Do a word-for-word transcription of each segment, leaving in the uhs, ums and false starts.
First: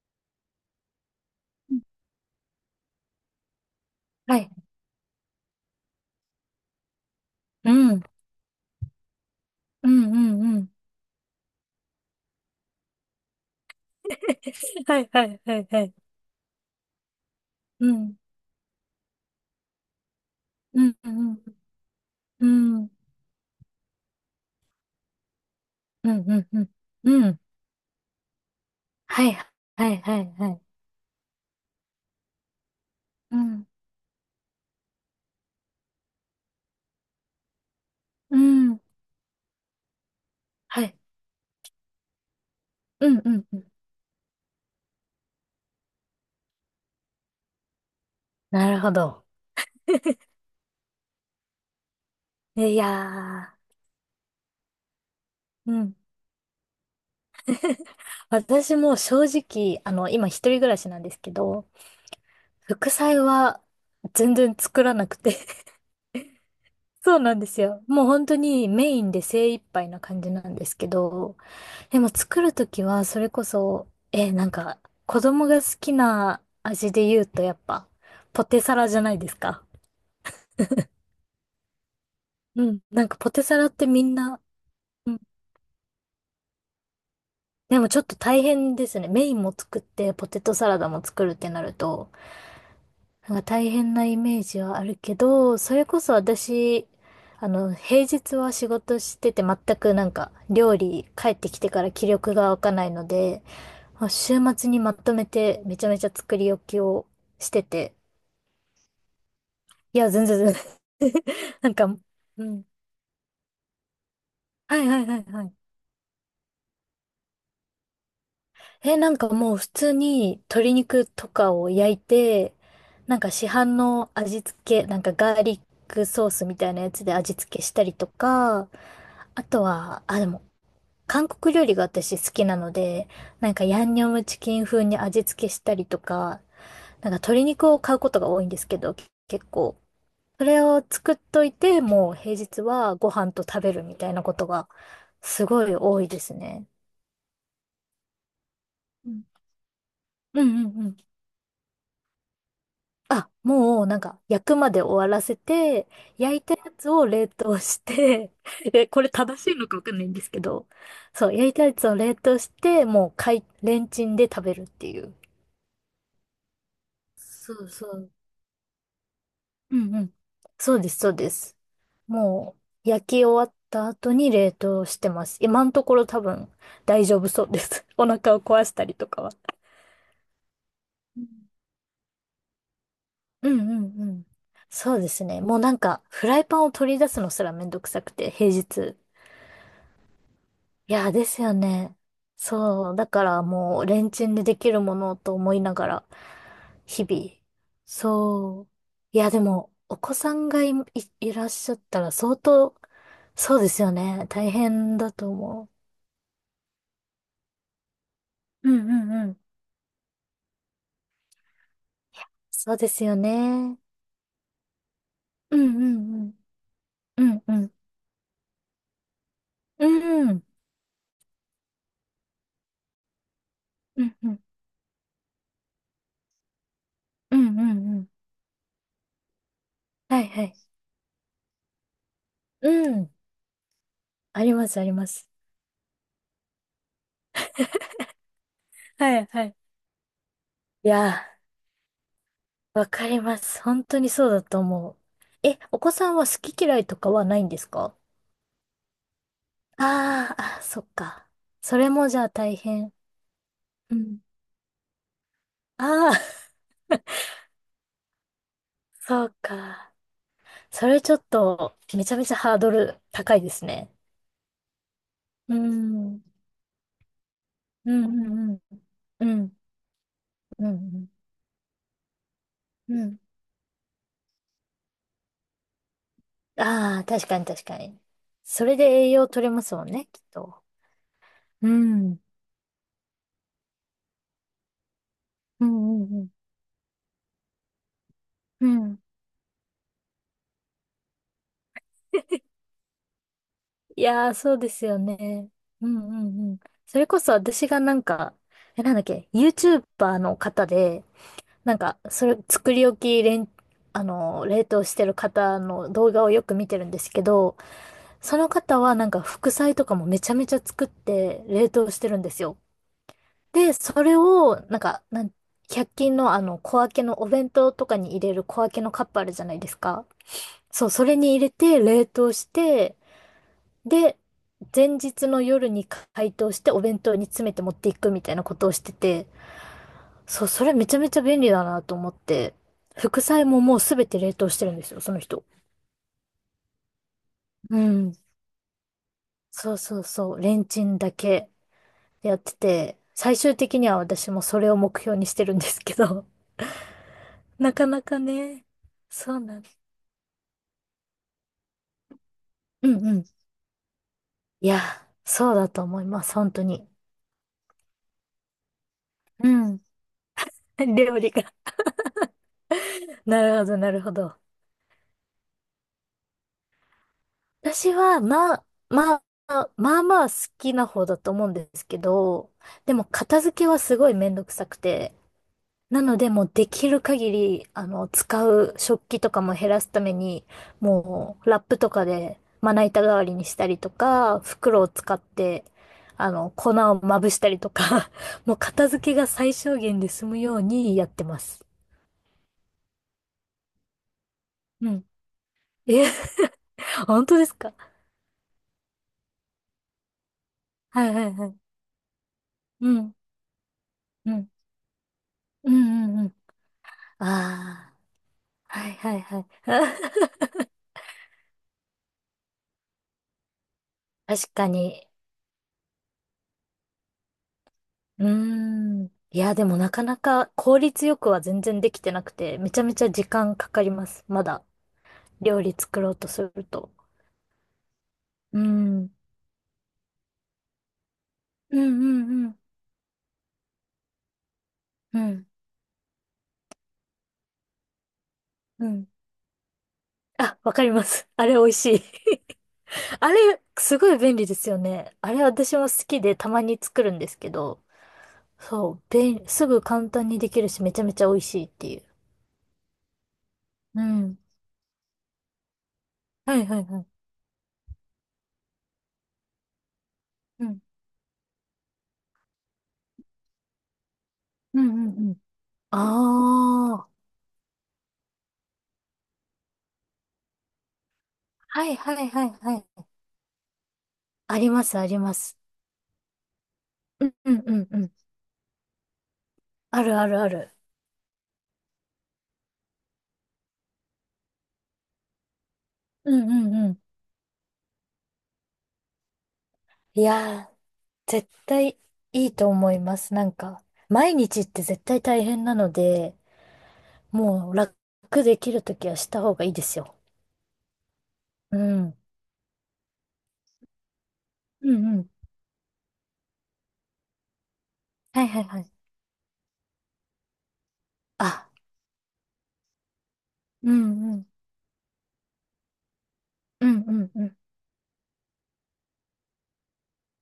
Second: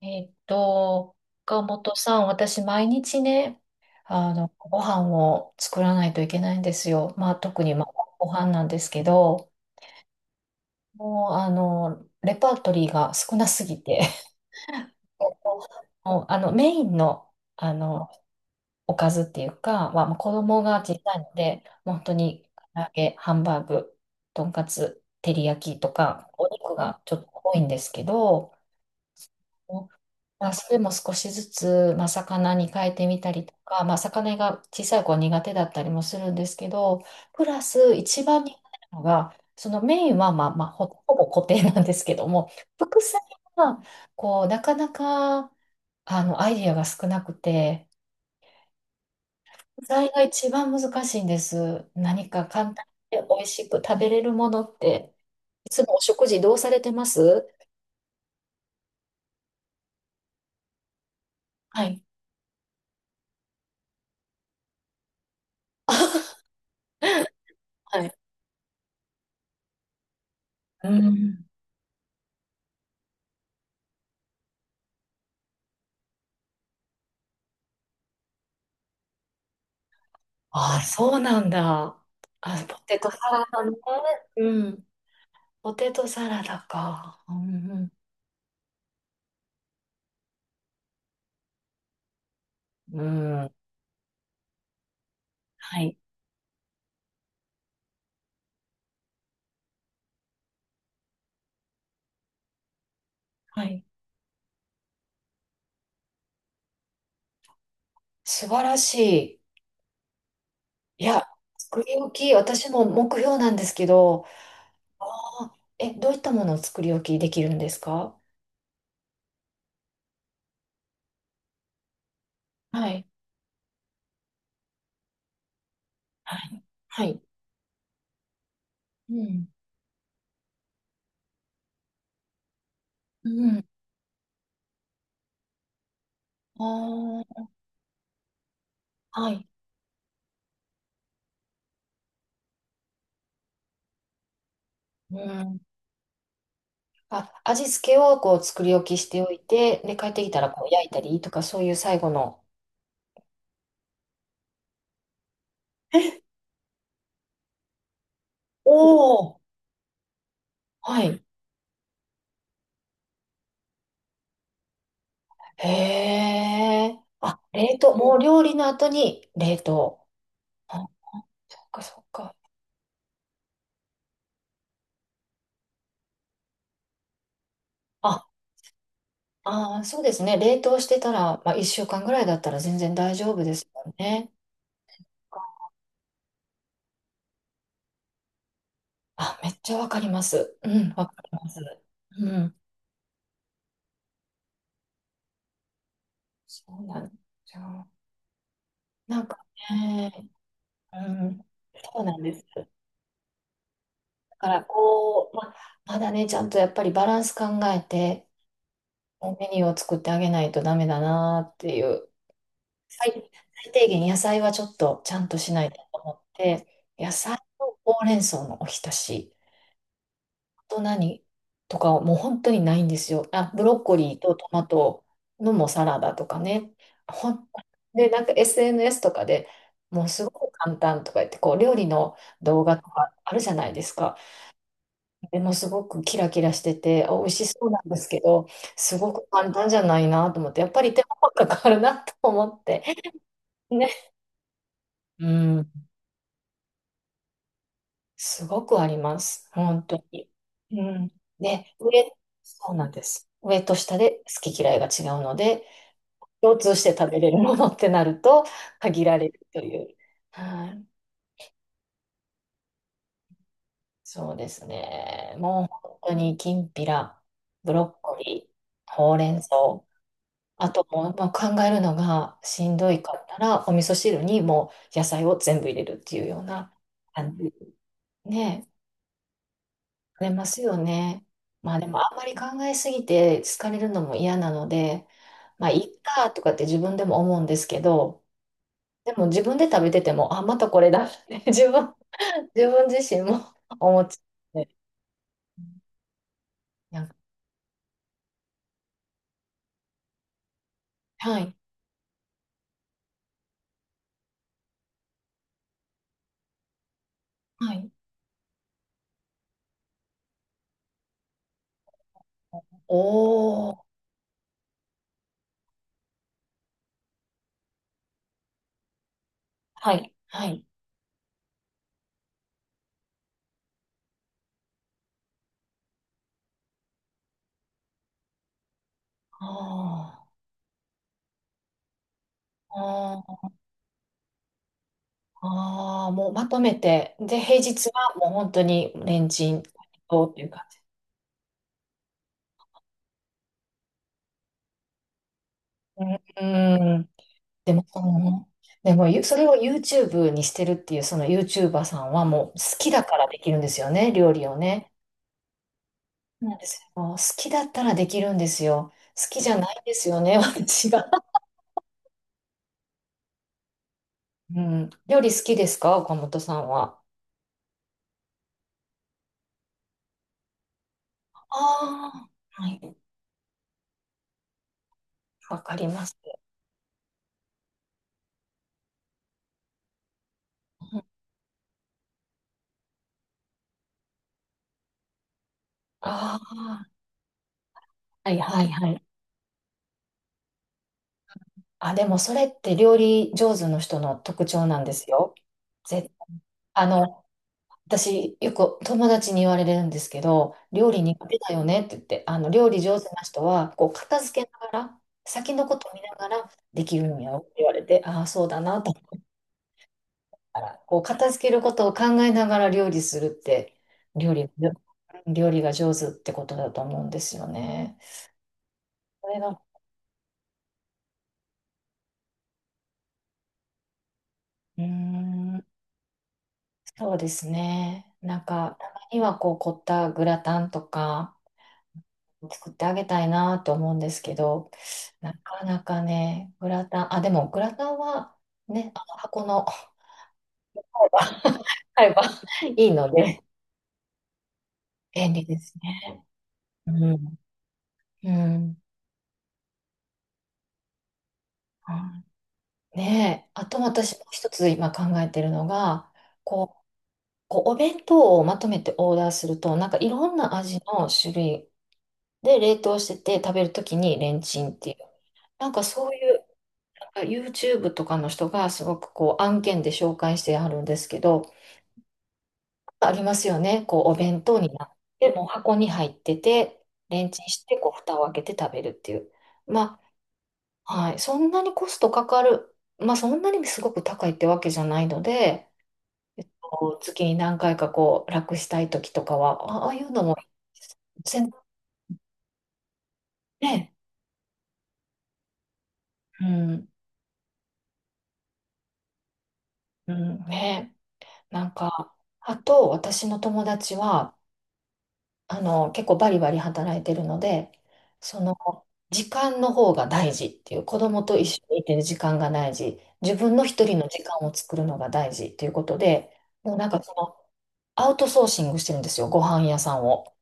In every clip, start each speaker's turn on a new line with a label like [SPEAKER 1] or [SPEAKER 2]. [SPEAKER 1] えっと、岡本さん、私、毎日ね、あ
[SPEAKER 2] は
[SPEAKER 1] の、
[SPEAKER 2] い。
[SPEAKER 1] ご飯を作らないといけないんですよ。まあ、特
[SPEAKER 2] う
[SPEAKER 1] に、まあ、
[SPEAKER 2] ん。うん、
[SPEAKER 1] ご飯なんですけど、
[SPEAKER 2] うん、うん。
[SPEAKER 1] もう、あの、レパートリーが少なすぎて、
[SPEAKER 2] はい、はい、はい、はい。
[SPEAKER 1] もう、あの、メインの、あ
[SPEAKER 2] う
[SPEAKER 1] の、
[SPEAKER 2] ん。
[SPEAKER 1] おかずっていうか、まあ、もう子供が
[SPEAKER 2] う
[SPEAKER 1] 小
[SPEAKER 2] ん、う
[SPEAKER 1] さいの
[SPEAKER 2] ん、
[SPEAKER 1] で、もう本当
[SPEAKER 2] う
[SPEAKER 1] に、
[SPEAKER 2] ん。
[SPEAKER 1] 唐
[SPEAKER 2] う
[SPEAKER 1] 揚
[SPEAKER 2] ん、
[SPEAKER 1] げ、ハンバーグ、とんかつ、照り焼きと
[SPEAKER 2] うん、
[SPEAKER 1] か、
[SPEAKER 2] う
[SPEAKER 1] お
[SPEAKER 2] ん。うん
[SPEAKER 1] 肉がちょっと
[SPEAKER 2] うん
[SPEAKER 1] 多いんですけど、
[SPEAKER 2] はい、はい、はい、
[SPEAKER 1] ま
[SPEAKER 2] は
[SPEAKER 1] あ、
[SPEAKER 2] い。
[SPEAKER 1] それも少しずつ、まあ、魚に変えてみた
[SPEAKER 2] う
[SPEAKER 1] りと
[SPEAKER 2] ん。
[SPEAKER 1] か、まあ、魚が小さい子は苦手だったりもするんですけど、プラス一
[SPEAKER 2] う
[SPEAKER 1] 番苦手
[SPEAKER 2] ん。
[SPEAKER 1] なのが、そのメインは、まあまあ、
[SPEAKER 2] は
[SPEAKER 1] ほ、
[SPEAKER 2] い。
[SPEAKER 1] ほぼ固定なんですけども、副
[SPEAKER 2] うん、
[SPEAKER 1] 菜
[SPEAKER 2] うん、うんうんうんうんはいはいはいはいうんうんはいうんうんうん
[SPEAKER 1] は、こう、なかなか、あの、アイディアが少なくて、
[SPEAKER 2] なるほど。
[SPEAKER 1] 副菜が 一番難しいんです。何か簡
[SPEAKER 2] い
[SPEAKER 1] 単で美味
[SPEAKER 2] や
[SPEAKER 1] しく食べれるものって、い
[SPEAKER 2] ー。う
[SPEAKER 1] つ
[SPEAKER 2] ん。
[SPEAKER 1] もお食事どうされてます？
[SPEAKER 2] 私も正直、あの、今一人暮らしなんですけど、
[SPEAKER 1] はい。
[SPEAKER 2] 副菜は全然作らなくて。
[SPEAKER 1] は
[SPEAKER 2] そうなんですよ。もう本
[SPEAKER 1] い。
[SPEAKER 2] 当にメインで精一杯な感じなんです け
[SPEAKER 1] う
[SPEAKER 2] ど、
[SPEAKER 1] ん。
[SPEAKER 2] でも作るときは、それこそ、え、なんか、子供が好きな味で言うと、やっぱ、ポテサラじゃないですか。
[SPEAKER 1] ああ、そうなんだ。あ、
[SPEAKER 2] う
[SPEAKER 1] ポ
[SPEAKER 2] ん。
[SPEAKER 1] テ
[SPEAKER 2] なん
[SPEAKER 1] トサ
[SPEAKER 2] か、ポテ
[SPEAKER 1] ラ
[SPEAKER 2] サ
[SPEAKER 1] ダ
[SPEAKER 2] ラっ
[SPEAKER 1] ね。
[SPEAKER 2] てみんな、
[SPEAKER 1] うん。
[SPEAKER 2] うん。
[SPEAKER 1] ポテトサラダか。う
[SPEAKER 2] でも
[SPEAKER 1] ん
[SPEAKER 2] ちょっと大変ですね。メインも作って、ポテトサラダも作るってなると、
[SPEAKER 1] う
[SPEAKER 2] なん
[SPEAKER 1] ん。
[SPEAKER 2] か
[SPEAKER 1] うん。
[SPEAKER 2] 大変なイメージはあるけど、そ
[SPEAKER 1] は
[SPEAKER 2] れ
[SPEAKER 1] い。
[SPEAKER 2] こそ私、あの、平日は仕事してて、全くなんか、料理帰ってきてから気力が湧かないので、
[SPEAKER 1] はい。
[SPEAKER 2] まあ週末にまとめて、めちゃめちゃ作り置きをしてて、
[SPEAKER 1] 素晴らしい。
[SPEAKER 2] いや、全然全然。
[SPEAKER 1] いや、
[SPEAKER 2] なん
[SPEAKER 1] 作
[SPEAKER 2] か、
[SPEAKER 1] り置き、
[SPEAKER 2] うん。
[SPEAKER 1] 私も目標なんですけど、
[SPEAKER 2] はいはいはいは
[SPEAKER 1] あ、
[SPEAKER 2] い。
[SPEAKER 1] え、どういったものを作り置きできるんですか？
[SPEAKER 2] え、なんかもう普通に鶏肉とかを焼いて、
[SPEAKER 1] はい。
[SPEAKER 2] なんか市販の味付け、なんかガーリックソー
[SPEAKER 1] は
[SPEAKER 2] スみ
[SPEAKER 1] い。
[SPEAKER 2] たいなや
[SPEAKER 1] は
[SPEAKER 2] つで
[SPEAKER 1] い。
[SPEAKER 2] 味付けしたりとか、
[SPEAKER 1] う
[SPEAKER 2] あ
[SPEAKER 1] ん。
[SPEAKER 2] とは、あ、でも、韓国料理が私好きなので、
[SPEAKER 1] う
[SPEAKER 2] なんか
[SPEAKER 1] ん。
[SPEAKER 2] ヤンニョムチキン風に味付けしたりとか、なんか
[SPEAKER 1] あ
[SPEAKER 2] 鶏肉を買うことが多いんですけど、
[SPEAKER 1] あ、は
[SPEAKER 2] 結
[SPEAKER 1] い。
[SPEAKER 2] 構。それを作っといて、もう平日はご飯と食べるみたいなことが
[SPEAKER 1] う
[SPEAKER 2] す
[SPEAKER 1] ん。
[SPEAKER 2] ごい多いですね。
[SPEAKER 1] あ、味付けをこう作り置きし
[SPEAKER 2] う
[SPEAKER 1] て
[SPEAKER 2] ん
[SPEAKER 1] おいて、で、帰ってきた
[SPEAKER 2] う
[SPEAKER 1] らこ
[SPEAKER 2] ん
[SPEAKER 1] う
[SPEAKER 2] う
[SPEAKER 1] 焼
[SPEAKER 2] んう
[SPEAKER 1] い
[SPEAKER 2] ん。
[SPEAKER 1] たりとか、そういう最後の。
[SPEAKER 2] あ、もうなんか焼くまで終わらせて、焼いたやつを冷凍して、
[SPEAKER 1] お
[SPEAKER 2] え、これ
[SPEAKER 1] お、
[SPEAKER 2] 正しいのかわかんないんですけど、
[SPEAKER 1] はい。
[SPEAKER 2] そう、焼いたやつを冷凍して、もうかい、レンチンで食べるっていう。
[SPEAKER 1] へえ。あ、
[SPEAKER 2] そう
[SPEAKER 1] 冷
[SPEAKER 2] そ
[SPEAKER 1] 凍。
[SPEAKER 2] う。
[SPEAKER 1] もう料理の後に冷
[SPEAKER 2] うんう
[SPEAKER 1] 凍。
[SPEAKER 2] ん。そう
[SPEAKER 1] あ、
[SPEAKER 2] です、そうです。
[SPEAKER 1] そっかそっか。
[SPEAKER 2] もう、焼き終わった後に冷凍してます。今のところ多分大丈夫そうです。お
[SPEAKER 1] あ、
[SPEAKER 2] 腹を壊したりとかは。
[SPEAKER 1] あー、そうですね。冷凍してた
[SPEAKER 2] うん
[SPEAKER 1] ら、まあ、いっしゅうかんぐらいだったら全然大丈夫
[SPEAKER 2] う
[SPEAKER 1] で
[SPEAKER 2] ん
[SPEAKER 1] す
[SPEAKER 2] う
[SPEAKER 1] よ
[SPEAKER 2] んうん。
[SPEAKER 1] ね。
[SPEAKER 2] そうですね。もうなんか、フライパンを取り出すのすらめんどくさくて、平日。
[SPEAKER 1] あ、めっちゃわかります。うん、
[SPEAKER 2] い
[SPEAKER 1] わ
[SPEAKER 2] や、
[SPEAKER 1] か
[SPEAKER 2] で
[SPEAKER 1] り
[SPEAKER 2] す
[SPEAKER 1] ま
[SPEAKER 2] よ
[SPEAKER 1] す。
[SPEAKER 2] ね。
[SPEAKER 1] うん。
[SPEAKER 2] そう、だからもう、レンチンでできるものと思いながら、
[SPEAKER 1] そうな
[SPEAKER 2] 日
[SPEAKER 1] んで
[SPEAKER 2] 々。
[SPEAKER 1] すよ。
[SPEAKER 2] そう。い
[SPEAKER 1] なん
[SPEAKER 2] や、
[SPEAKER 1] か
[SPEAKER 2] でも、お
[SPEAKER 1] ね、
[SPEAKER 2] 子さんがい、い、
[SPEAKER 1] う
[SPEAKER 2] い
[SPEAKER 1] ん、
[SPEAKER 2] らっしゃった
[SPEAKER 1] そう
[SPEAKER 2] ら
[SPEAKER 1] なんで
[SPEAKER 2] 相
[SPEAKER 1] す。だ
[SPEAKER 2] 当、そうですよね。
[SPEAKER 1] か
[SPEAKER 2] 大
[SPEAKER 1] ら、
[SPEAKER 2] 変だと
[SPEAKER 1] こう、ま、
[SPEAKER 2] 思
[SPEAKER 1] まだね、ちゃんとやっぱりバランス考えて、
[SPEAKER 2] う。うんうんうん。
[SPEAKER 1] メニューを作ってあげないとダメだなっていう。
[SPEAKER 2] そうですよ
[SPEAKER 1] 最最
[SPEAKER 2] ね。
[SPEAKER 1] 低限野菜はちょっとちゃんとし
[SPEAKER 2] う
[SPEAKER 1] ないと
[SPEAKER 2] んう
[SPEAKER 1] 思
[SPEAKER 2] ん
[SPEAKER 1] っ
[SPEAKER 2] うん。
[SPEAKER 1] て、野
[SPEAKER 2] う
[SPEAKER 1] 菜
[SPEAKER 2] んうん。
[SPEAKER 1] とほうれん草のおひたし、
[SPEAKER 2] うんうん。
[SPEAKER 1] あと何とかもう本当にないんですよ。あ、ブロッコ
[SPEAKER 2] う
[SPEAKER 1] リ
[SPEAKER 2] ん
[SPEAKER 1] ー
[SPEAKER 2] う
[SPEAKER 1] と
[SPEAKER 2] ん。
[SPEAKER 1] トマトのもサラダとかね。ほ
[SPEAKER 2] うん
[SPEAKER 1] ん
[SPEAKER 2] うんう
[SPEAKER 1] で、
[SPEAKER 2] ん。
[SPEAKER 1] なんか エスエヌエス とかでもう
[SPEAKER 2] は
[SPEAKER 1] す
[SPEAKER 2] いは
[SPEAKER 1] ごく
[SPEAKER 2] い。
[SPEAKER 1] 簡単とか言って、こう料理の動
[SPEAKER 2] う
[SPEAKER 1] 画と
[SPEAKER 2] ん。
[SPEAKER 1] かあるじゃないですか。
[SPEAKER 2] ありますあります。
[SPEAKER 1] でもすごくキラキラしてて、あ美味しそうなんですけど、すご
[SPEAKER 2] はい
[SPEAKER 1] く
[SPEAKER 2] は
[SPEAKER 1] 簡
[SPEAKER 2] い。
[SPEAKER 1] 単じゃないなと思って、やっぱ
[SPEAKER 2] い
[SPEAKER 1] り手
[SPEAKER 2] や
[SPEAKER 1] 間が
[SPEAKER 2] ー。
[SPEAKER 1] かかるなと思って。
[SPEAKER 2] わかります。本
[SPEAKER 1] ね。
[SPEAKER 2] 当にそうだと思う。
[SPEAKER 1] う
[SPEAKER 2] え、
[SPEAKER 1] ん、
[SPEAKER 2] お子さんは好き嫌いとかはないんですか？
[SPEAKER 1] すごくあります。本当に。
[SPEAKER 2] あーあ、そ
[SPEAKER 1] う
[SPEAKER 2] っ
[SPEAKER 1] ん。
[SPEAKER 2] か。
[SPEAKER 1] ね、
[SPEAKER 2] そ
[SPEAKER 1] 上、
[SPEAKER 2] れもじゃあ大
[SPEAKER 1] そうなん
[SPEAKER 2] 変。
[SPEAKER 1] です。上と
[SPEAKER 2] う
[SPEAKER 1] 下
[SPEAKER 2] ん。
[SPEAKER 1] で好き嫌いが違うので、
[SPEAKER 2] ああ、
[SPEAKER 1] 共通して食べれるものってなると 限ら
[SPEAKER 2] そ
[SPEAKER 1] れ
[SPEAKER 2] う
[SPEAKER 1] るとい
[SPEAKER 2] か。
[SPEAKER 1] う。はい。
[SPEAKER 2] それちょっと、めちゃめちゃハードル高いですね。
[SPEAKER 1] そうですね。
[SPEAKER 2] う
[SPEAKER 1] もう本
[SPEAKER 2] ん。う
[SPEAKER 1] 当
[SPEAKER 2] ん
[SPEAKER 1] にきんぴら、ブロ
[SPEAKER 2] う
[SPEAKER 1] ッコリ
[SPEAKER 2] んうん。
[SPEAKER 1] ー、ほう
[SPEAKER 2] う
[SPEAKER 1] れん
[SPEAKER 2] ん。
[SPEAKER 1] 草。
[SPEAKER 2] う
[SPEAKER 1] あとも
[SPEAKER 2] ん
[SPEAKER 1] う、まあ、考えるのがしんど
[SPEAKER 2] う
[SPEAKER 1] い
[SPEAKER 2] ん。う
[SPEAKER 1] か
[SPEAKER 2] ん。
[SPEAKER 1] ったら、お味噌汁にもう野菜を全部入れるっていうような
[SPEAKER 2] ああ、確
[SPEAKER 1] 感
[SPEAKER 2] かに
[SPEAKER 1] じ。
[SPEAKER 2] 確かに。そ
[SPEAKER 1] ね、
[SPEAKER 2] れで栄養取れますもんね、きっ
[SPEAKER 1] 疲れます
[SPEAKER 2] と。
[SPEAKER 1] よね。
[SPEAKER 2] う
[SPEAKER 1] まあでもあん
[SPEAKER 2] ん。
[SPEAKER 1] まり考えすぎて疲れるのも嫌なので、
[SPEAKER 2] う
[SPEAKER 1] まあいっ
[SPEAKER 2] んうんうん。
[SPEAKER 1] かとかって自分でも思うんですけど、
[SPEAKER 2] うん
[SPEAKER 1] でも自分で食べてても、あ、またこれだって 自分、自分自身も 思
[SPEAKER 2] い
[SPEAKER 1] っち
[SPEAKER 2] やー、そう
[SPEAKER 1] ゃって。
[SPEAKER 2] ですよね。うんうんうん。そ
[SPEAKER 1] な
[SPEAKER 2] れ
[SPEAKER 1] んか、
[SPEAKER 2] こそ私がなんか、え、なんだっけ、YouTuber の方で、
[SPEAKER 1] はい、
[SPEAKER 2] なんか、それ、作り置きれん、あの、冷凍してる方の動画をよく見てるんですけど、
[SPEAKER 1] はい。
[SPEAKER 2] その方はなんか副菜とかもめちゃめちゃ作って冷凍してるんですよ。
[SPEAKER 1] お
[SPEAKER 2] で、
[SPEAKER 1] ー、
[SPEAKER 2] それを、なんか、なん、ひゃっ均のあの、小分けのお弁当とかに入れる小分けのカップあるじゃないです
[SPEAKER 1] は
[SPEAKER 2] か。
[SPEAKER 1] い、はい。
[SPEAKER 2] そう、それに入れて冷凍して、で、前日の夜に解凍してお弁当に詰めて持っていくみたいなことをしてて、
[SPEAKER 1] あー
[SPEAKER 2] そう、それめちゃめちゃ便利だなと思って、副
[SPEAKER 1] あ
[SPEAKER 2] 菜
[SPEAKER 1] ー、
[SPEAKER 2] ももうすべて冷凍してるんですよ、その人。
[SPEAKER 1] あーもうまとめて、で、平
[SPEAKER 2] う
[SPEAKER 1] 日
[SPEAKER 2] ん。
[SPEAKER 1] はもう本当にレンチン
[SPEAKER 2] そうそう
[SPEAKER 1] とっ
[SPEAKER 2] そう、
[SPEAKER 1] ていう
[SPEAKER 2] レ
[SPEAKER 1] 感
[SPEAKER 2] ン
[SPEAKER 1] じ。
[SPEAKER 2] チンだけやってて、最終的には私もそれを目標にしてるんですけど、
[SPEAKER 1] うん、うん、 で
[SPEAKER 2] な
[SPEAKER 1] も、
[SPEAKER 2] か
[SPEAKER 1] そ
[SPEAKER 2] なか
[SPEAKER 1] の
[SPEAKER 2] ね、
[SPEAKER 1] でも、ゆ
[SPEAKER 2] そ
[SPEAKER 1] そ
[SPEAKER 2] う
[SPEAKER 1] れを
[SPEAKER 2] なんです、
[SPEAKER 1] YouTube にしてるっていう、その YouTuber さんはもう好
[SPEAKER 2] う
[SPEAKER 1] き
[SPEAKER 2] ん
[SPEAKER 1] だ
[SPEAKER 2] う
[SPEAKER 1] か
[SPEAKER 2] ん。
[SPEAKER 1] らできるんですよね、料理を
[SPEAKER 2] いや、
[SPEAKER 1] ね。
[SPEAKER 2] そうだと思います、
[SPEAKER 1] そう
[SPEAKER 2] 本
[SPEAKER 1] なん
[SPEAKER 2] 当
[SPEAKER 1] です
[SPEAKER 2] に。
[SPEAKER 1] よ。好きだったらできるんですよ。好き
[SPEAKER 2] う
[SPEAKER 1] じゃない
[SPEAKER 2] ん。
[SPEAKER 1] んですよね、私 が。
[SPEAKER 2] 料理が。なるほど、なるほど。
[SPEAKER 1] うん。料理好きですか、岡本さんは？
[SPEAKER 2] 私は、まあ、まあ、まあまあ好きな方だと思うんですけ
[SPEAKER 1] あ
[SPEAKER 2] ど、
[SPEAKER 1] あ、は
[SPEAKER 2] で
[SPEAKER 1] い。
[SPEAKER 2] も片付けはすごいめんどくさくて、
[SPEAKER 1] わかり
[SPEAKER 2] な
[SPEAKER 1] ま
[SPEAKER 2] の
[SPEAKER 1] す。
[SPEAKER 2] でもうできる限り、あの、使う食器とかも減らすために、もうラップとかでまな板代わりにしたりとか、袋を使って、あ
[SPEAKER 1] あ
[SPEAKER 2] の、粉
[SPEAKER 1] あ
[SPEAKER 2] をまぶしたりとか、
[SPEAKER 1] ー、はい
[SPEAKER 2] もう
[SPEAKER 1] はいは
[SPEAKER 2] 片
[SPEAKER 1] い。
[SPEAKER 2] 付けが最小限で済むようにやってます。
[SPEAKER 1] あ、でもそれって料理上手の人の特徴なん
[SPEAKER 2] う
[SPEAKER 1] で
[SPEAKER 2] ん。
[SPEAKER 1] すよ。
[SPEAKER 2] え、
[SPEAKER 1] ぜ、あ の、
[SPEAKER 2] 本当ですか？
[SPEAKER 1] 私、よく友達に言われるんですけど、料理
[SPEAKER 2] はいは
[SPEAKER 1] 苦
[SPEAKER 2] い
[SPEAKER 1] 手
[SPEAKER 2] は
[SPEAKER 1] だ
[SPEAKER 2] い。
[SPEAKER 1] よねって言って、あの料理
[SPEAKER 2] う
[SPEAKER 1] 上手
[SPEAKER 2] ん、
[SPEAKER 1] な人は、こう片
[SPEAKER 2] う
[SPEAKER 1] 付
[SPEAKER 2] ん、
[SPEAKER 1] けながら、先の
[SPEAKER 2] う
[SPEAKER 1] ことを見
[SPEAKER 2] ん、う
[SPEAKER 1] な
[SPEAKER 2] ん、う
[SPEAKER 1] が
[SPEAKER 2] ん。
[SPEAKER 1] らできるんやろって言われ
[SPEAKER 2] ああ。
[SPEAKER 1] て、ああ、そうだな
[SPEAKER 2] は
[SPEAKER 1] と
[SPEAKER 2] い
[SPEAKER 1] 思
[SPEAKER 2] は
[SPEAKER 1] っ
[SPEAKER 2] いはい。
[SPEAKER 1] たら、こう片付けることを考えながら料理するって、料
[SPEAKER 2] 確
[SPEAKER 1] 理、
[SPEAKER 2] かに。
[SPEAKER 1] 料理が上手ってことだと思うんですよね。
[SPEAKER 2] うーん。
[SPEAKER 1] そ
[SPEAKER 2] い
[SPEAKER 1] れ
[SPEAKER 2] や、
[SPEAKER 1] が、
[SPEAKER 2] でもなかなか効率よくは全然できてなくて、めちゃめちゃ時間かかります。まだ
[SPEAKER 1] うー
[SPEAKER 2] 料
[SPEAKER 1] ん、
[SPEAKER 2] 理作ろうとすると。
[SPEAKER 1] そうですね。なん
[SPEAKER 2] うー
[SPEAKER 1] か、たま
[SPEAKER 2] ん。
[SPEAKER 1] にはこう凝ったグラタンとか、
[SPEAKER 2] うんうんうん。
[SPEAKER 1] 作ってあげたいなと思うんですけど、
[SPEAKER 2] う
[SPEAKER 1] な
[SPEAKER 2] ん。
[SPEAKER 1] かなかね、グラタン、あ、でもグラタンは
[SPEAKER 2] う
[SPEAKER 1] ね、あ
[SPEAKER 2] ん。
[SPEAKER 1] の箱の
[SPEAKER 2] あ、わかります。あれ 美味し
[SPEAKER 1] 買えば
[SPEAKER 2] い。
[SPEAKER 1] いいの
[SPEAKER 2] あ
[SPEAKER 1] で、
[SPEAKER 2] れ、すごい便利ですよね。
[SPEAKER 1] 便
[SPEAKER 2] あれ
[SPEAKER 1] 利です
[SPEAKER 2] 私も好き
[SPEAKER 1] ね。
[SPEAKER 2] でたまに
[SPEAKER 1] う
[SPEAKER 2] 作るんで
[SPEAKER 1] ん。
[SPEAKER 2] すけど、
[SPEAKER 1] うん。
[SPEAKER 2] そう、便、すぐ簡単にできるし、めちゃめちゃ美味しいっていう。
[SPEAKER 1] ねえ、あと
[SPEAKER 2] う
[SPEAKER 1] 私もう
[SPEAKER 2] ん。
[SPEAKER 1] 一つ今考えてるのが、
[SPEAKER 2] はい
[SPEAKER 1] こ
[SPEAKER 2] は
[SPEAKER 1] う、
[SPEAKER 2] いはい。
[SPEAKER 1] こうお弁当をまとめてオーダーすると、なんかいろんな
[SPEAKER 2] う
[SPEAKER 1] 味
[SPEAKER 2] ん。
[SPEAKER 1] の種類で冷凍してて食べるときにレンチンっ
[SPEAKER 2] うん
[SPEAKER 1] ていう、
[SPEAKER 2] うんうん。
[SPEAKER 1] なんかそういう、
[SPEAKER 2] あ
[SPEAKER 1] なんか
[SPEAKER 2] あ。
[SPEAKER 1] YouTube とかの人がすごくこう案件で紹介してあるんですけど、
[SPEAKER 2] はいはいはいはい。
[SPEAKER 1] ありますよね。こう、お弁当
[SPEAKER 2] あり
[SPEAKER 1] にな
[SPEAKER 2] ま
[SPEAKER 1] っ
[SPEAKER 2] すあり
[SPEAKER 1] て、
[SPEAKER 2] ま
[SPEAKER 1] もう
[SPEAKER 2] す。
[SPEAKER 1] 箱に入ってて、レ
[SPEAKER 2] う
[SPEAKER 1] ン
[SPEAKER 2] ん
[SPEAKER 1] チン
[SPEAKER 2] うん
[SPEAKER 1] し
[SPEAKER 2] う
[SPEAKER 1] て、
[SPEAKER 2] ん
[SPEAKER 1] こう、
[SPEAKER 2] うん。
[SPEAKER 1] 蓋を開けて食べるっていう。ま
[SPEAKER 2] あるあるある。
[SPEAKER 1] あ、はい。そんなにコストかかる。まあ、そんなにすごく高いってわけじゃないので、
[SPEAKER 2] うんうんう
[SPEAKER 1] こう
[SPEAKER 2] ん。
[SPEAKER 1] 月に何回かこう、楽したい時とかは、あああいう
[SPEAKER 2] い
[SPEAKER 1] のも、
[SPEAKER 2] やー、絶
[SPEAKER 1] 全
[SPEAKER 2] 対いいと思います。なんか、
[SPEAKER 1] ね、
[SPEAKER 2] 毎日って絶対大変なので、
[SPEAKER 1] うん、
[SPEAKER 2] もう楽できるときはした方がいいです
[SPEAKER 1] う
[SPEAKER 2] よ。
[SPEAKER 1] ん、ね。なん
[SPEAKER 2] う
[SPEAKER 1] か、
[SPEAKER 2] ん。
[SPEAKER 1] あと、私の友達は、
[SPEAKER 2] うんうん。
[SPEAKER 1] あの、結構バリバリ働いてるので、そ
[SPEAKER 2] はい
[SPEAKER 1] の、
[SPEAKER 2] はいはい。
[SPEAKER 1] 時間の方が大事っていう、子供と一緒
[SPEAKER 2] あ、
[SPEAKER 1] にいてる時間が大事、自分の一
[SPEAKER 2] う
[SPEAKER 1] 人の時
[SPEAKER 2] んう
[SPEAKER 1] 間
[SPEAKER 2] ん。
[SPEAKER 1] を作るのが大事っていうことで、もう
[SPEAKER 2] う
[SPEAKER 1] なんか
[SPEAKER 2] んう
[SPEAKER 1] そ
[SPEAKER 2] ん
[SPEAKER 1] の、
[SPEAKER 2] うん。
[SPEAKER 1] アウトソーシングしてるんですよ、ご飯屋さんを。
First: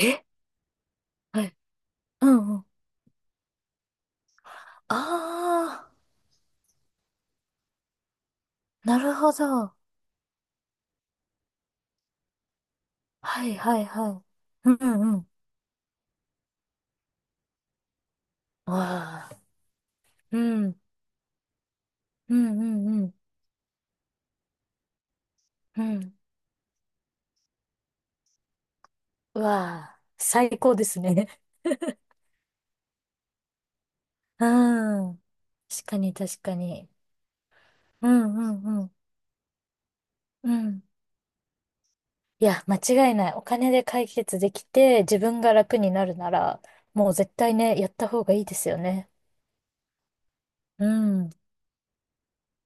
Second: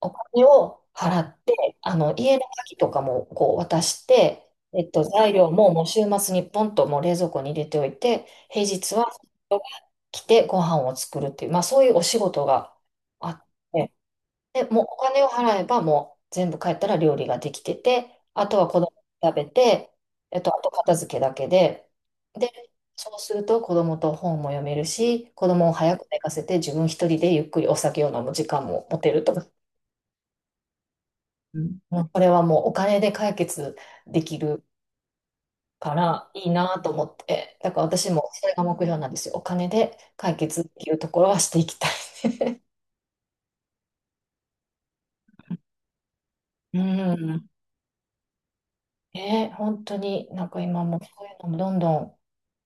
[SPEAKER 1] お金を払っ
[SPEAKER 2] は
[SPEAKER 1] て、
[SPEAKER 2] い。
[SPEAKER 1] あの、
[SPEAKER 2] う
[SPEAKER 1] 家の
[SPEAKER 2] んうん。
[SPEAKER 1] 鍵とかもこう渡して、えっと、材料ももう
[SPEAKER 2] あ
[SPEAKER 1] 週末にポンともう冷蔵庫に入れておいて、平
[SPEAKER 2] ー、
[SPEAKER 1] 日
[SPEAKER 2] な
[SPEAKER 1] は
[SPEAKER 2] るほど。
[SPEAKER 1] 来てご飯を作るっていう、まあそういうお仕事があ
[SPEAKER 2] は
[SPEAKER 1] っ
[SPEAKER 2] いはい
[SPEAKER 1] て、
[SPEAKER 2] は
[SPEAKER 1] で、
[SPEAKER 2] い。う
[SPEAKER 1] もうお
[SPEAKER 2] んう
[SPEAKER 1] 金を
[SPEAKER 2] ん。
[SPEAKER 1] 払えば、もう全部帰ったら料理ができてて、あとは子供
[SPEAKER 2] わ
[SPEAKER 1] が食
[SPEAKER 2] あ。
[SPEAKER 1] べて、えっと、
[SPEAKER 2] う
[SPEAKER 1] あと
[SPEAKER 2] ん。
[SPEAKER 1] 片付けだけで、
[SPEAKER 2] うん
[SPEAKER 1] で、
[SPEAKER 2] うんうん。
[SPEAKER 1] そうすると子供と本も読めるし、子供を
[SPEAKER 2] う
[SPEAKER 1] 早く
[SPEAKER 2] ん
[SPEAKER 1] 寝かせて自分一人でゆっくりお酒を飲む時間も持てると
[SPEAKER 2] う
[SPEAKER 1] か、
[SPEAKER 2] わあ、最高ですね。
[SPEAKER 1] うん。もうこれはもうお金で解決でき
[SPEAKER 2] う
[SPEAKER 1] る
[SPEAKER 2] ん。確
[SPEAKER 1] か
[SPEAKER 2] かに、
[SPEAKER 1] ら
[SPEAKER 2] 確
[SPEAKER 1] いい
[SPEAKER 2] か
[SPEAKER 1] な
[SPEAKER 2] に。
[SPEAKER 1] と思って、だから
[SPEAKER 2] う
[SPEAKER 1] 私も
[SPEAKER 2] んう
[SPEAKER 1] それが目
[SPEAKER 2] んうん。
[SPEAKER 1] 標なんですよ。お金で解
[SPEAKER 2] う
[SPEAKER 1] 決っ
[SPEAKER 2] ん。
[SPEAKER 1] ていうところはしていきた
[SPEAKER 2] い
[SPEAKER 1] い。
[SPEAKER 2] や、間違いない。お金で解決できて、自分が楽になるなら、
[SPEAKER 1] う
[SPEAKER 2] もう絶
[SPEAKER 1] ん。
[SPEAKER 2] 対ね、やった方がいいですよね。
[SPEAKER 1] ね、本当になんか今
[SPEAKER 2] う
[SPEAKER 1] もそう
[SPEAKER 2] ん。
[SPEAKER 1] いうのもどんどん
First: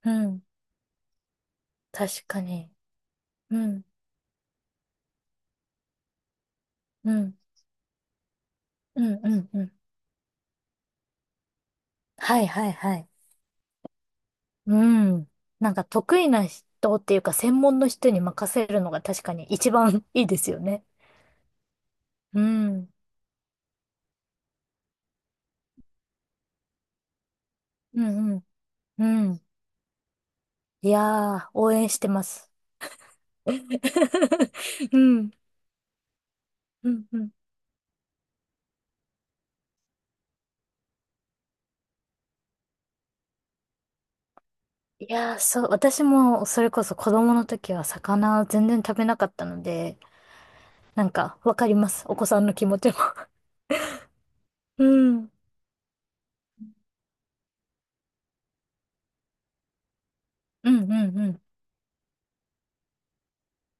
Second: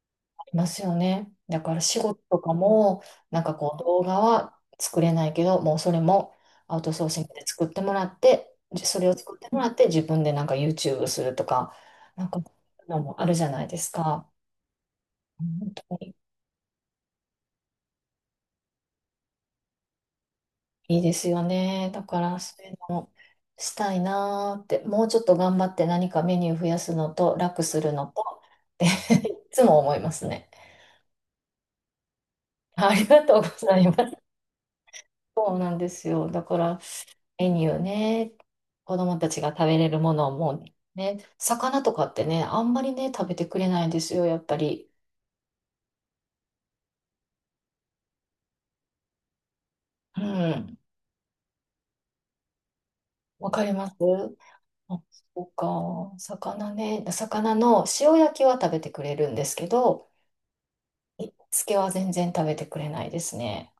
[SPEAKER 2] うん。
[SPEAKER 1] いますよね。だから仕事
[SPEAKER 2] 確
[SPEAKER 1] と
[SPEAKER 2] か
[SPEAKER 1] か
[SPEAKER 2] に。
[SPEAKER 1] も、なんか
[SPEAKER 2] う
[SPEAKER 1] こう
[SPEAKER 2] ん。
[SPEAKER 1] 動画は作れないけど、もうそれもアウトソー
[SPEAKER 2] う
[SPEAKER 1] シング
[SPEAKER 2] ん。
[SPEAKER 1] で作ってもらって、じそ
[SPEAKER 2] う
[SPEAKER 1] れを
[SPEAKER 2] んう
[SPEAKER 1] 作って
[SPEAKER 2] ん
[SPEAKER 1] も
[SPEAKER 2] う
[SPEAKER 1] ら
[SPEAKER 2] ん。
[SPEAKER 1] って自分でなんか YouTube するとか、なんか
[SPEAKER 2] は
[SPEAKER 1] そ
[SPEAKER 2] い
[SPEAKER 1] う
[SPEAKER 2] はい
[SPEAKER 1] いう
[SPEAKER 2] は
[SPEAKER 1] の
[SPEAKER 2] い。
[SPEAKER 1] もあるじゃないですか。
[SPEAKER 2] うん。な
[SPEAKER 1] 本
[SPEAKER 2] んか
[SPEAKER 1] 当に
[SPEAKER 2] 得意な人っていうか、専門の人に任せるのが確かに一番いいですよね。
[SPEAKER 1] いいですよね。だから
[SPEAKER 2] う
[SPEAKER 1] そういう
[SPEAKER 2] ん。
[SPEAKER 1] のをしたいなーって、もうちょっと頑張って何かメニュー増やすのと楽する
[SPEAKER 2] う
[SPEAKER 1] のと、
[SPEAKER 2] んうん。
[SPEAKER 1] って
[SPEAKER 2] う
[SPEAKER 1] い
[SPEAKER 2] ん。
[SPEAKER 1] つも思いますね。
[SPEAKER 2] いやー、応援してます。
[SPEAKER 1] ありがとうございます。
[SPEAKER 2] うん、
[SPEAKER 1] そうなんですよ。だから
[SPEAKER 2] うん、うん。
[SPEAKER 1] メニューね、子供たちが食べれるものをもうね、魚とかってね、あんまりね、食べてくれないんですよ、やっぱり。
[SPEAKER 2] いやー、そう、私もそれこそ子供の時は魚全然食べなかったので、
[SPEAKER 1] うん。
[SPEAKER 2] なんかわかります。お子さんの気持ちも。
[SPEAKER 1] わかります。
[SPEAKER 2] うん、
[SPEAKER 1] あ、
[SPEAKER 2] うん、
[SPEAKER 1] そうか。魚ね、魚の塩焼きは食べてくれるんですけど、
[SPEAKER 2] うん、う
[SPEAKER 1] 煮
[SPEAKER 2] ん。
[SPEAKER 1] 付けは全然食べてくれないですね。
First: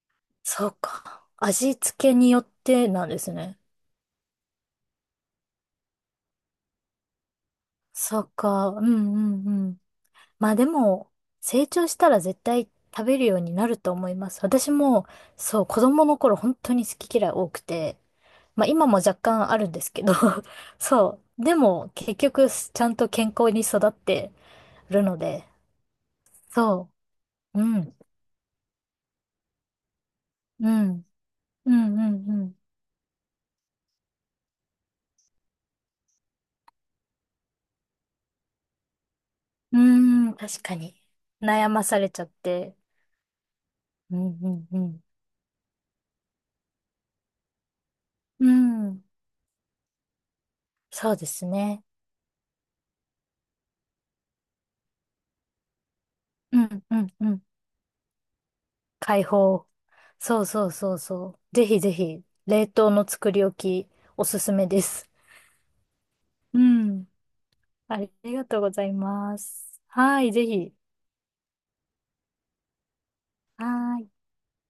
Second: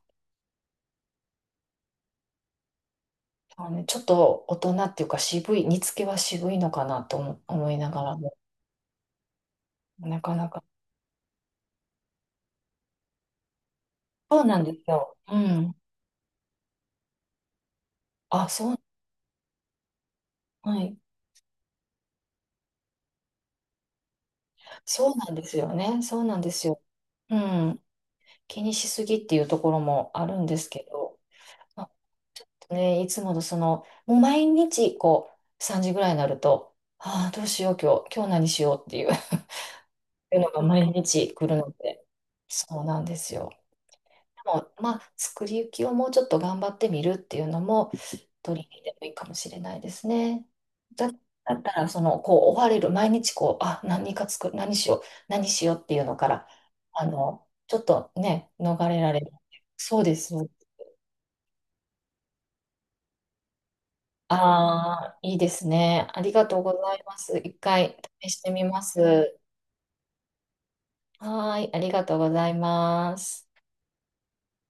[SPEAKER 2] そうか。味付けによってなんですね。
[SPEAKER 1] あのね、ちょっと大人っていうか渋い、煮付けは渋いのかなと思思いながら
[SPEAKER 2] そう
[SPEAKER 1] も、
[SPEAKER 2] か。うん、うん、うん。
[SPEAKER 1] なかな
[SPEAKER 2] まあ
[SPEAKER 1] か。
[SPEAKER 2] でも、成長したら絶対食べるようになると思います。
[SPEAKER 1] そうなん
[SPEAKER 2] 私
[SPEAKER 1] です
[SPEAKER 2] も、
[SPEAKER 1] よ。う
[SPEAKER 2] そう、
[SPEAKER 1] ん。
[SPEAKER 2] 子供の頃本当に好き嫌い多くて、
[SPEAKER 1] あ、
[SPEAKER 2] まあ
[SPEAKER 1] そう、
[SPEAKER 2] 今も若干あるんですけど、
[SPEAKER 1] は い。
[SPEAKER 2] そう。でも、結局、ちゃんと健康に育ってる
[SPEAKER 1] そう
[SPEAKER 2] の
[SPEAKER 1] なんで
[SPEAKER 2] で、
[SPEAKER 1] すよね。そうなんですよ。
[SPEAKER 2] そ
[SPEAKER 1] う
[SPEAKER 2] う。う
[SPEAKER 1] ん。
[SPEAKER 2] ん、
[SPEAKER 1] 気にしすぎっていうところもあるんで
[SPEAKER 2] う
[SPEAKER 1] すけ
[SPEAKER 2] ん、
[SPEAKER 1] ど、
[SPEAKER 2] う
[SPEAKER 1] まあ、
[SPEAKER 2] ん、うん、
[SPEAKER 1] ち
[SPEAKER 2] う
[SPEAKER 1] ょっ
[SPEAKER 2] ん。
[SPEAKER 1] とね、いつものその、もう毎日こう、さんじぐらいになると、ああ、どうしよう、今日、今日何しようっていう っ
[SPEAKER 2] うーん、
[SPEAKER 1] ていうのが
[SPEAKER 2] 確か
[SPEAKER 1] 毎
[SPEAKER 2] に。
[SPEAKER 1] 日来る
[SPEAKER 2] 悩
[SPEAKER 1] の
[SPEAKER 2] まさ
[SPEAKER 1] で、
[SPEAKER 2] れちゃって。
[SPEAKER 1] そうなんですよ。
[SPEAKER 2] うん、う
[SPEAKER 1] で
[SPEAKER 2] ん、
[SPEAKER 1] も、
[SPEAKER 2] う
[SPEAKER 1] ま
[SPEAKER 2] ん。
[SPEAKER 1] あ、作り置きをもうちょっと頑張ってみるっていうのも、
[SPEAKER 2] う
[SPEAKER 1] 取り入れて
[SPEAKER 2] ん、
[SPEAKER 1] もいいかもしれないですね。
[SPEAKER 2] そうです
[SPEAKER 1] だった
[SPEAKER 2] ね。
[SPEAKER 1] ら、その、こう、追われる、毎日こう、あ、何か作る、何しよう、何しようっていうのから、
[SPEAKER 2] うん、う
[SPEAKER 1] あ
[SPEAKER 2] ん、うん。
[SPEAKER 1] の、ちょっとね、逃れられ
[SPEAKER 2] 解
[SPEAKER 1] る。
[SPEAKER 2] 放。
[SPEAKER 1] そうです。
[SPEAKER 2] そうそうそうそう。ぜひぜひ、冷凍の作り置き、お
[SPEAKER 1] あ
[SPEAKER 2] すすめです。
[SPEAKER 1] あ、いいですね。ありがと
[SPEAKER 2] う
[SPEAKER 1] うござい
[SPEAKER 2] ん。
[SPEAKER 1] ます。一回
[SPEAKER 2] あ
[SPEAKER 1] 試
[SPEAKER 2] り
[SPEAKER 1] し
[SPEAKER 2] が
[SPEAKER 1] て
[SPEAKER 2] とう
[SPEAKER 1] み
[SPEAKER 2] ご
[SPEAKER 1] ま
[SPEAKER 2] ざいま
[SPEAKER 1] す。
[SPEAKER 2] す。はい、ぜひ。
[SPEAKER 1] はーい、ありがとうございます。
[SPEAKER 2] はーい。